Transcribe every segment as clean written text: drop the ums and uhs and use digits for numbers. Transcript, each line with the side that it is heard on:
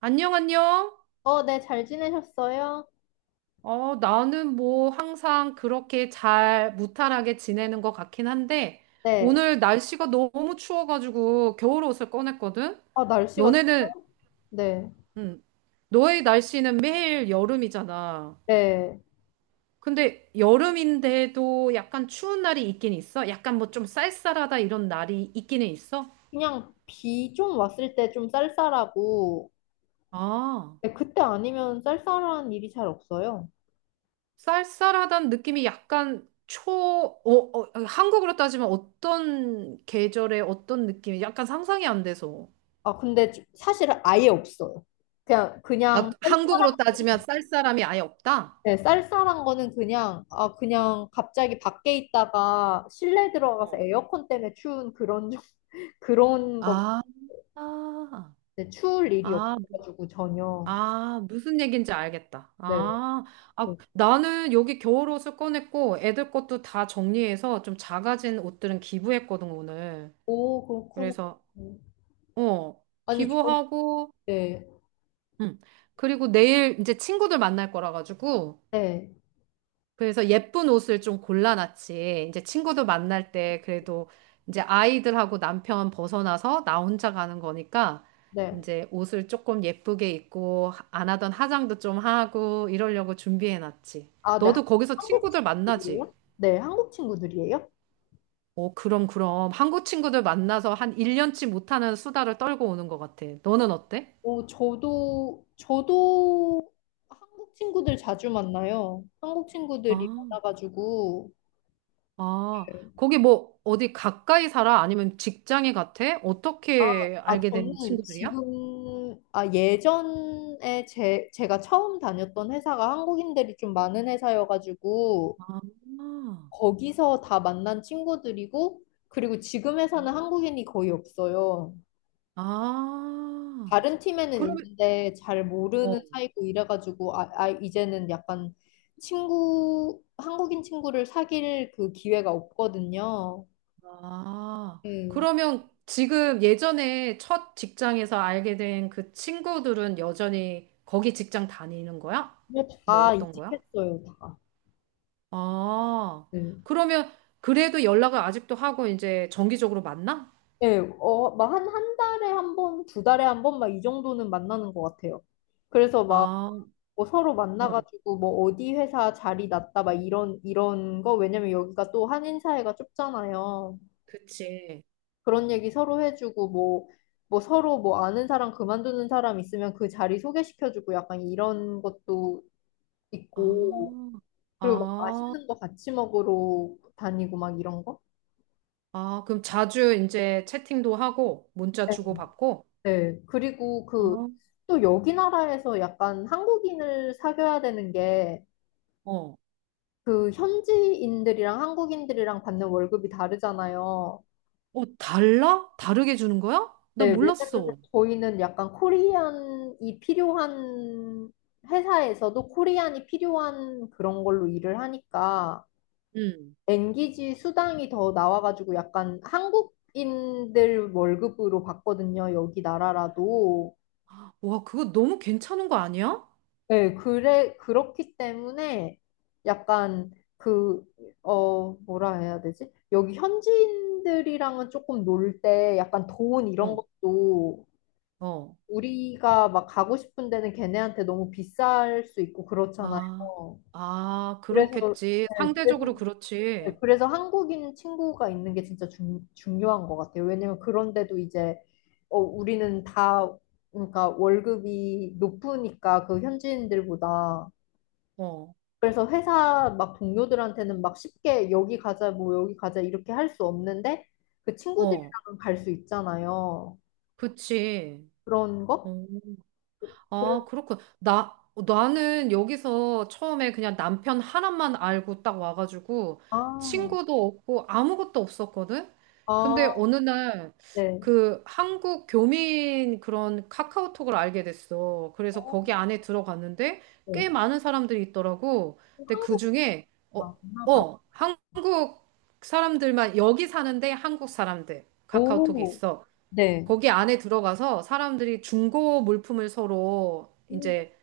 right: 안녕, 안녕.
left: 어, 네, 잘 지내셨어요?
right: 어, 나는 뭐 항상 그렇게 잘 무탈하게 지내는 것 같긴 한데,
left: 네.
right: 오늘 날씨가 너무 추워가지고 겨울 옷을 꺼냈거든?
left: 아, 날씨가
right: 너네는,
left: 좋아요? 네.
right: 음, 너의 날씨는 매일 여름이잖아.
left: 네.
right: 근데 여름인데도 약간 추운 날이 있긴 있어? 약간 뭐 좀 쌀쌀하다 이런 날이 있기는 있어?
left: 그냥 비 좀 왔을 때 좀 쌀쌀하고,
right: 아.
left: 네, 그때 아니면 쌀쌀한 일이 잘 없어요.
right: 쌀쌀하다는 느낌이 약간 한국으로 따지면 어떤 계절에 어떤 느낌이 약간 상상이 안 돼서.
left: 아, 근데 사실은 아예 없어요.
right: 아,
left: 그냥 쌀쌀한,
right: 한국으로 따지면 쌀쌀함이 아예 없다?
left: 네, 쌀쌀한 거는 그냥, 아, 그냥 갑자기 밖에 있다가 실내 들어가서
right: 어.
left: 에어컨 때문에 추운 그런, 그런 거,
right: 아, 아,
left: 네, 추울 일이
right: 아,
left: 없어가지고 전혀.
right: 아, 무슨 얘기인지 알겠다.
left: 네.
right: 아, 아,
left: 네.
right: 나는 여기 겨울옷을 꺼냈고 애들 것도 다 정리해서 좀 작아진 옷들은 기부했거든, 오늘.
left: 오, 그렇구나.
right: 그래서, 어,
left: 아니,
right: 기부하고,
left: 네,
right: 음, 그리고 내일 이제 친구들 만날 거라 가지고
left: 네,
right: 그래서 예쁜 옷을 좀 골라놨지. 이제 친구들 만날 때 그래도 이제 아이들하고 남편 벗어나서 나 혼자 가는 거니까
left: 네.
right: 이제 옷을 조금 예쁘게 입고 안 하던 화장도 좀 하고 이러려고 준비해놨지.
left: 아, 네.
right: 너도 거기서
left: 한국
right: 친구들 만나지?
left: 친구들이에요? 네, 한국 친구들이에요?
right: 어, 그럼 그럼 한국 친구들 만나서 한 1년치 못하는 수다를 떨고 오는 것 같아. 너는 어때?
left: 오, 저도 한국 친구들 자주 만나요. 한국
right: 아,
left: 친구들이 많아가지고.
right: 아,
left: 네.
right: 거기 뭐 어디 가까이 살아? 아니면 직장에 같아? 어떻게
left: 아,
right: 알게 된
left: 저는
right: 친구들이야?
left: 지금, 아, 예전에 제가 처음 다녔던 회사가 한국인들이 좀 많은 회사여가지고,
right: 아,
left: 거기서 다 만난 친구들이고, 그리고 지금
right: 어?
left: 회사는 한국인이 거의 없어요.
right: 아.
left: 다른 팀에는
right: 그러면,
left: 있는데 잘
right: 어,
left: 모르는 사이고 이래가지고 아, 아 이제는 약간 친구 한국인 친구를 사귈 그 기회가 없거든요.
right: 아.
left: 음.
right: 그러면 지금 예전에 첫 직장에서 알게 된 그 친구들은 여전히 거기 직장 다니는 거야?
left: 근데
right: 뭐
left: 다
right: 어떤 거야?
left: 이직했어요, 다.
right: 아.
left: 네.
right: 그러면 그래도 연락을 아직도 하고 이제 정기적으로 만나?
left: 예, 어, 막 한 달에 한 번, 두 달에 한 번, 막 이 정도는 만나는 것 같아요. 그래서 막,
right: 아,
left: 뭐 서로
right: 응.
left: 만나가지고, 뭐, 어디 회사 자리 났다, 막 이런, 이런 거, 왜냐면 여기가 또 한인 사회가 좁잖아요.
right: 그치.
left: 그런 얘기 서로 해주고 뭐, 뭐 서로 뭐 아는 사람 그만두는 사람 있으면 그 자리 소개시켜주고 약간 이런 것도 있고
right: 아,
left: 그리고 막
right: 아,
left: 맛있는 거 같이 먹으러 다니고 막 이런 거?
right: 아. 그럼 자주 이제 채팅도 하고 문자
left: 네.
right: 주고받고?
left: 네. 그리고 그
right: 아,
left: 또 여기 나라에서 약간 한국인을 사귀어야 되는 게
right: 어.
left: 그 현지인들이랑 한국인들이랑 받는 월급이 다르잖아요.
right: 어, 달라? 다르게 주는 거야? 나
left: 네, 왜냐면
right: 몰랐어.
left: 저희는 약간 코리안이 필요한 회사에서도 코리안이 필요한 그런 걸로 일을 하니까
right: 응.
left: 엔기지 수당이 더 나와가지고 약간 한국인들 월급으로 받거든요. 여기 나라라도.
right: 와, 그거 너무 괜찮은 거 아니야?
left: 네, 그래, 그렇기 때문에 약간 그, 어, 뭐라 해야 되지? 여기 현지인들이랑은 조금 놀 때 약간 돈 이런
right: 어,
left: 것도
right: 어,
left: 우리가 막 가고 싶은 데는 걔네한테 너무 비쌀 수 있고 그렇잖아요.
right: 아, 아,
left: 그래서,
right: 그렇겠지.
left: 네, 그래서,
right: 상대적으로
left: 네,
right: 그렇지.
left: 그래서 한국인 친구가 있는 게 진짜 중, 중요한 것 같아요. 왜냐면 그런데도 이제, 어, 우리는 다, 그러니까 월급이 높으니까 그 현지인들보다.
right: 어,
left: 그래서 회사 막 동료들한테는 막 쉽게 여기 가자, 뭐 여기 가자 이렇게 할 수 없는데 그
right: 어,
left: 친구들이랑은 갈 수 있잖아요.
right: 그치.
left: 그런
right: 어.
left: 거? 그래,
right: 아, 그렇군. 나는 여기서 처음에 그냥 남편 하나만 알고 딱 와가지고
left: 아,
right: 친구도 없고 아무것도 없었거든? 근데
left: 아,
right: 어느 날
left: 네.
right: 그 한국 교민 그런 카카오톡을 알게 됐어. 그래서
left: 어,
right: 거기 안에 들어갔는데
left: 네.
right: 꽤 많은 사람들이 있더라고.
left: 어,
right: 근데 그
left: 한국
right: 중에,
left: 맞나 봐.
right: 한국 사람들만, 여기 사는데 한국 사람들 카카오톡이
left: 오,
right: 있어.
left: 네.
right: 거기 안에 들어가서 사람들이 중고 물품을 서로
left: 음,
right: 이제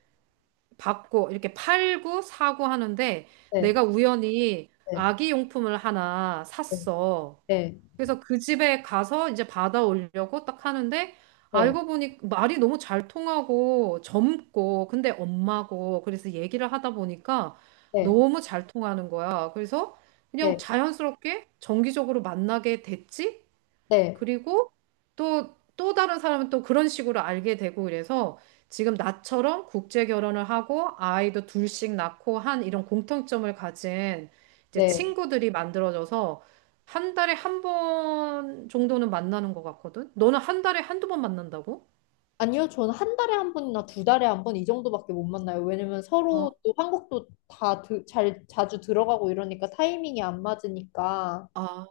right: 받고 이렇게 팔고 사고 하는데
left: 네,
right: 내가 우연히
left: 네,
right: 아기 용품을 하나
left: 네,
right: 샀어.
left: 네,
right: 그래서 그 집에 가서 이제 받아오려고 딱 하는데
left: 네,
right: 알고 보니 말이 너무 잘 통하고 젊고 근데 엄마고 그래서 얘기를 하다 보니까 너무 잘 통하는 거야. 그래서
left: 네,
right: 그냥 자연스럽게 정기적으로 만나게 됐지?
left: 네,
right: 그리고 또 다른 사람은 또 그런 식으로 알게 되고 이래서 지금 나처럼 국제 결혼을 하고 아이도 둘씩 낳고 한 이런 공통점을 가진 이제
left: 네.
right: 친구들이 만들어져서 한 달에 한 번 정도는 만나는 것 같거든? 너는 한 달에 한두 번 만난다고?
left: 아니요, 저는 한 달에 한 번이나 두 달에 한 번 이 정도밖에 못 만나요. 왜냐면 서로
right: 아,
left: 또 한국도 잘 자주 들어가고 이러니까 타이밍이 안 맞으니까.
right: 아,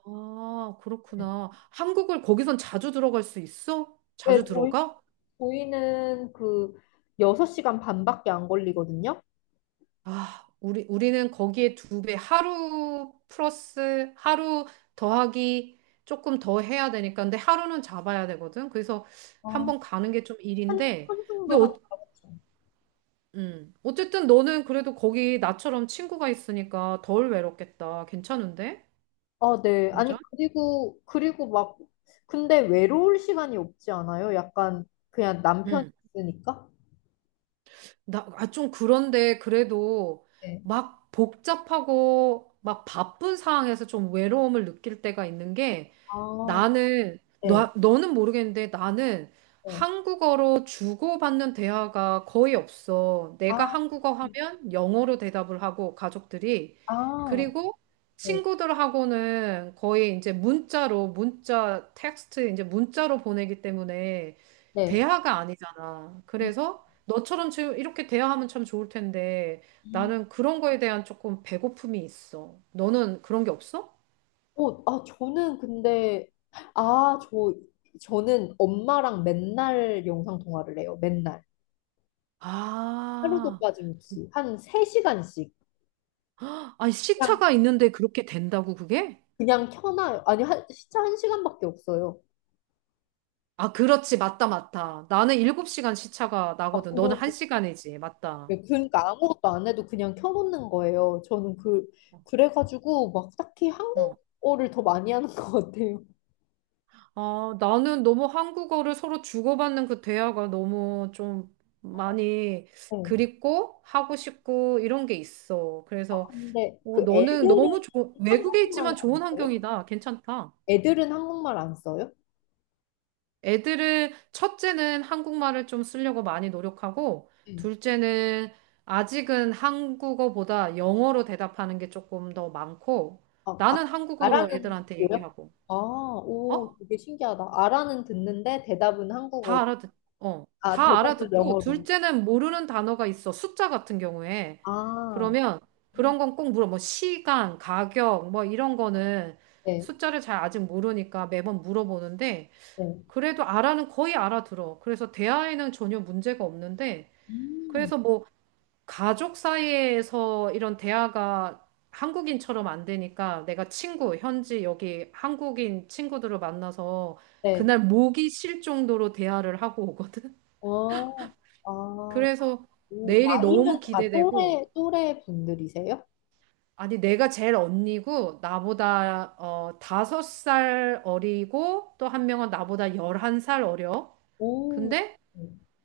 right: 그렇구나. 한국을 거기선 자주 들어갈 수 있어?
left: 네,
right: 자주 들어가?
left: 저희는 그 6시간 반밖에 안 걸리거든요.
right: 아, 우리는 거기에 두 배, 하루 플러스, 하루 더하기 조금 더 해야 되니까. 근데 하루는 잡아야 되거든. 그래서 한
left: 어,
right: 번 가는 게 좀
left: 한,
right: 일인데.
left: 한승도
right: 근데,
left: 하니까.
right: 어쨌든 너는 그래도 거기 나처럼 친구가 있으니까 덜 외롭겠다. 괜찮은데?
left: 아, 네. 네. 아니,
right: 완전?
left: 그리고 막, 근데 외로울 시간이 없지 않아요? 약간, 그냥 남편이
right: 응.
left: 있으니까?
right: 좀 그런데 그래도
left: 네.
right: 막 복잡하고 막 바쁜 상황에서 좀 외로움을 느낄 때가 있는 게
left: 아, 네.
right: 너는 모르겠는데 나는
left: 네.
right: 한국어로 주고받는 대화가 거의 없어. 내가
left: 아,
right: 한국어 하면 영어로 대답을 하고 가족들이.
left: 아,
right: 그리고
left: 네.
right: 친구들하고는 거의 이제 문자로, 문자, 텍스트, 이제 문자로 보내기 때문에
left: 네.
right: 대화가 아니잖아.
left: 음,
right: 그래서 너처럼 지금 이렇게 대화하면 참 좋을 텐데
left: 음.
right: 나는 그런 거에 대한 조금 배고픔이 있어. 너는 그런 게 없어?
left: 어, 아, 저는 근데, 아, 저, 저는 엄마랑 맨날 영상 통화를 해요. 맨날. 하루도
right: 아.
left: 빠짐없이. 한 3시간씩.
right: 아니,
left: 그냥,
right: 시차가 있는데 그렇게 된다고, 그게?
left: 그냥 켜놔요. 아니, 한, 진짜 한시간밖에 없어요.
right: 아, 그렇지. 맞다, 맞다. 나는 7시간 시차가
left: 아,
right: 나거든. 너는
left: 그러
right: 1시간이지. 맞다.
left: 네, 그러니까 아무것도 안 해도 그냥 켜놓는 거예요. 저는 그,
right: 어.
left: 그래가지고 막 딱히
right: 어.
left: 한국어를 더 많이 하는 것 같아요.
right: 아, 나는 너무 한국어를 서로 주고받는 그 대화가 너무 좀 많이
left: 네.
right: 그립고 하고 싶고 이런 게 있어.
left: 아,
right: 그래서
left: 근데 그
right: 너는
left: 애들은
right: 너무 좋 외국에
left: 한국말
right: 있지만
left: 안
right: 좋은
left: 써요?
right: 환경이다. 괜찮다.
left: 애들은 한국말 안 써요?
right: 애들은 첫째는 한국말을 좀 쓰려고 많이 노력하고
left: 응.
right: 둘째는 아직은 한국어보다 영어로 대답하는 게 조금 더 많고
left: 아, 아,
right: 나는 한국어로
left: 아라는
right: 애들한테
left: 듣고요?
right: 얘기하고
left: 아,
right: 어?
left: 오, 되게 신기하다. 아라는 듣는데 대답은
right: 다
left: 한국어로.
right: 알아듣 어.
left: 아,
right: 다
left: 대답은
right: 알아듣고
left: 영어로.
right: 둘째는 모르는 단어가 있어. 숫자 같은 경우에.
left: 아,
right: 그러면 그런 건 꼭 물어. 뭐 시간, 가격 뭐 이런 거는
left: 네,
right: 숫자를 잘 아직 모르니까 매번 물어보는데
left: 네.
right: 그래도 알아는 거의 알아들어. 그래서 대화에는 전혀 문제가 없는데,
left: 음,
right: 그래서 뭐 가족 사이에서 이런 대화가 한국인처럼 안 되니까 내가 현지 여기 한국인 친구들을 만나서
left: 네.
right: 그날 목이 쉴 정도로 대화를 하고 오거든.
left: 어, 아,
right: 그래서
left: 오,
right: 내일이 너무
left: 나이는 다
right: 기대되고,
left: 또래, 또래 분들이세요?
right: 아니 내가 제일 언니고 나보다 5살 어리고 또 한 명은 나보다 11살 어려.
left: 오,
right: 근데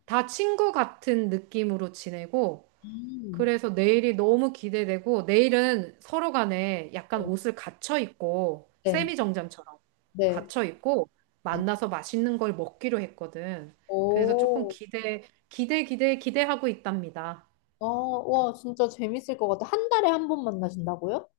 right: 다 친구 같은 느낌으로 지내고,
left: 음.
right: 그래서 내일이 너무 기대되고, 내일은 서로 간에 약간 옷을 갖춰 입고,
left: 네,
right: 세미정장처럼
left: 네,
right: 갖춰 입고,
left: 네.
right: 만나서 맛있는 걸 먹기로 했거든. 그래서 조금
left: 오,
right: 기대하고 있답니다.
left: 아, 와, 진짜 재밌을 것 같아. 한 달에 한 번 만나신다고요?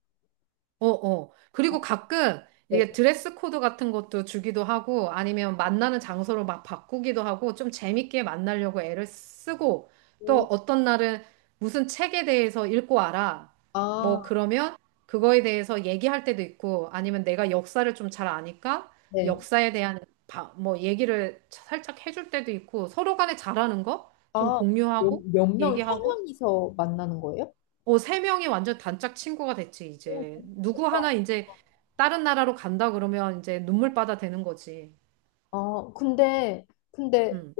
right: 어, 어.
left: 아,
right: 그리고 가끔 이게
left: 네.
right: 드레스 코드 같은 것도 주기도 하고 아니면 만나는 장소를 막 바꾸기도 하고 좀 재밌게 만나려고 애를 쓰고 또
left: 오,
right: 어떤 날은 무슨 책에 대해서 읽고 알아. 뭐
left: 아,
right: 그러면 그거에 대해서 얘기할 때도 있고 아니면 내가 역사를 좀 잘 아니까
left: 네.
right: 역사에 대한 뭐 얘기를 살짝 해줄 때도 있고 서로 간에 잘하는 거 좀
left: 아, 몇,
right: 공유하고
left: 몇 명, 세
right: 얘기하고
left: 명이서 만나는 거예요?
right: 어, 세 명이 완전 단짝 친구가 됐지,
left: 오,
right: 이제.
left: 너무
right: 누구
left: 좋겠다.
right: 하나 이제 다른 나라로 간다 그러면 이제 눈물바다 되는 거지.
left: 아, 근데, 근데,
right: 응,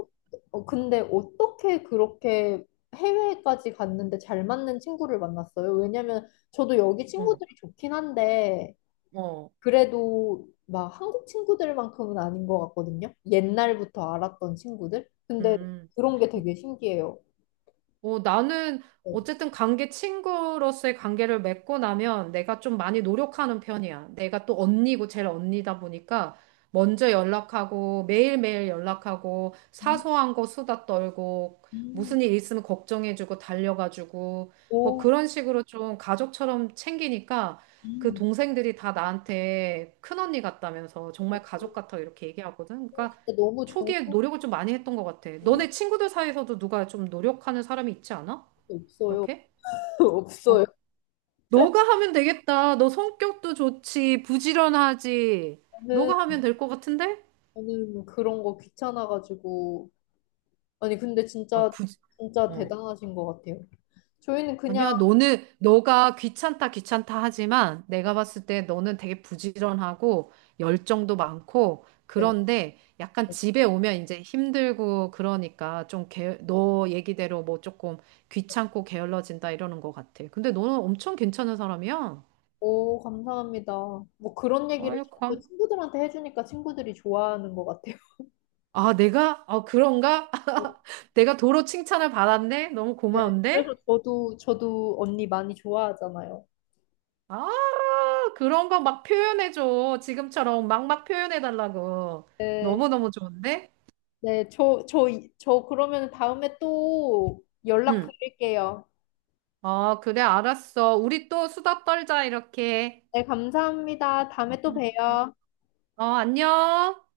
left: 어, 근데 어떻게 그렇게 해외까지 갔는데 잘 맞는 친구를 만났어요? 왜냐면 저도 여기
right: 응,
left: 친구들이 좋긴 한데,
right: 어,
left: 그래도 막 한국 친구들만큼은 아닌 것 같거든요? 옛날부터 알았던 친구들? 근데
right: 음.
left: 그런 게 되게 신기해요.
right: 어, 나는
left: 네.
right: 어쨌든 관계 친구로서의 관계를 맺고 나면 내가 좀 많이 노력하는 편이야. 내가 또 언니고 제일 언니다 보니까 먼저 연락하고 매일매일 연락하고
left: 음,
right: 사소한 거 수다 떨고
left: 음,
right: 무슨 일 있으면 걱정해주고 달려가지고 뭐
left: 오,
right: 그런 식으로 좀 가족처럼 챙기니까 그
left: 음.
right: 동생들이 다 나한테 큰언니 같다면서
left: 어,
right: 정말 가족 같다고 이렇게 얘기하거든. 그러니까
left: 진짜 너무 좋은
right: 초기에
left: 게
right: 노력을 좀 많이 했던 것 같아. 너네 친구들 사이에서도 누가 좀 노력하는 사람이 있지 않아?
left: 없어요.
right: 그렇게? 어,
left: 없어요.
right: 너가 하면 되겠다. 너 성격도 좋지. 부지런하지.
left: 저는,
right: 너가 하면 될 것 같은데?
left: 저는 그런 거 귀찮아가지고. 아니, 근데
right: 아,
left: 진짜,
right: 부지,
left: 진짜
right: 어.
left: 대단하신 것 같아요. 저희는 그냥,
right: 아니야, 너가 귀찮다, 귀찮다 하지만 내가 봤을 때 너는 되게 부지런하고 열정도 많고
left: 네,
right: 그런데 약간 집에 오면 이제 힘들고 그러니까 좀 너 얘기대로 뭐 조금 귀찮고 게을러진다 이러는 것 같아. 근데 너는 엄청 괜찮은 사람이야.
left: 오, 감사합니다. 뭐 그런 얘기를
right: 아유,
left: 자꾸
right: 감.
left: 친구들한테 해주니까 친구들이 좋아하는 것 같아요.
right: 아, 내가? 아, 그런가? 내가 도로 칭찬을 받았네? 너무
left: 네, 그래서
right: 고마운데?
left: 저도 언니 많이 좋아하잖아요.
right: 아, 그런 거 막 표현해줘. 지금처럼 막 막 표현해달라고.
left: 네,
right: 너무너무 좋은데?
left: 네, 저 그러면 다음에 또 연락
right: 응.
left: 드릴게요.
right: 어, 그래, 알았어. 우리 또 수다 떨자, 이렇게.
left: 네, 감사합니다. 다음에 또
right: 응, 응.
left: 봬요.
right: 어, 안녕.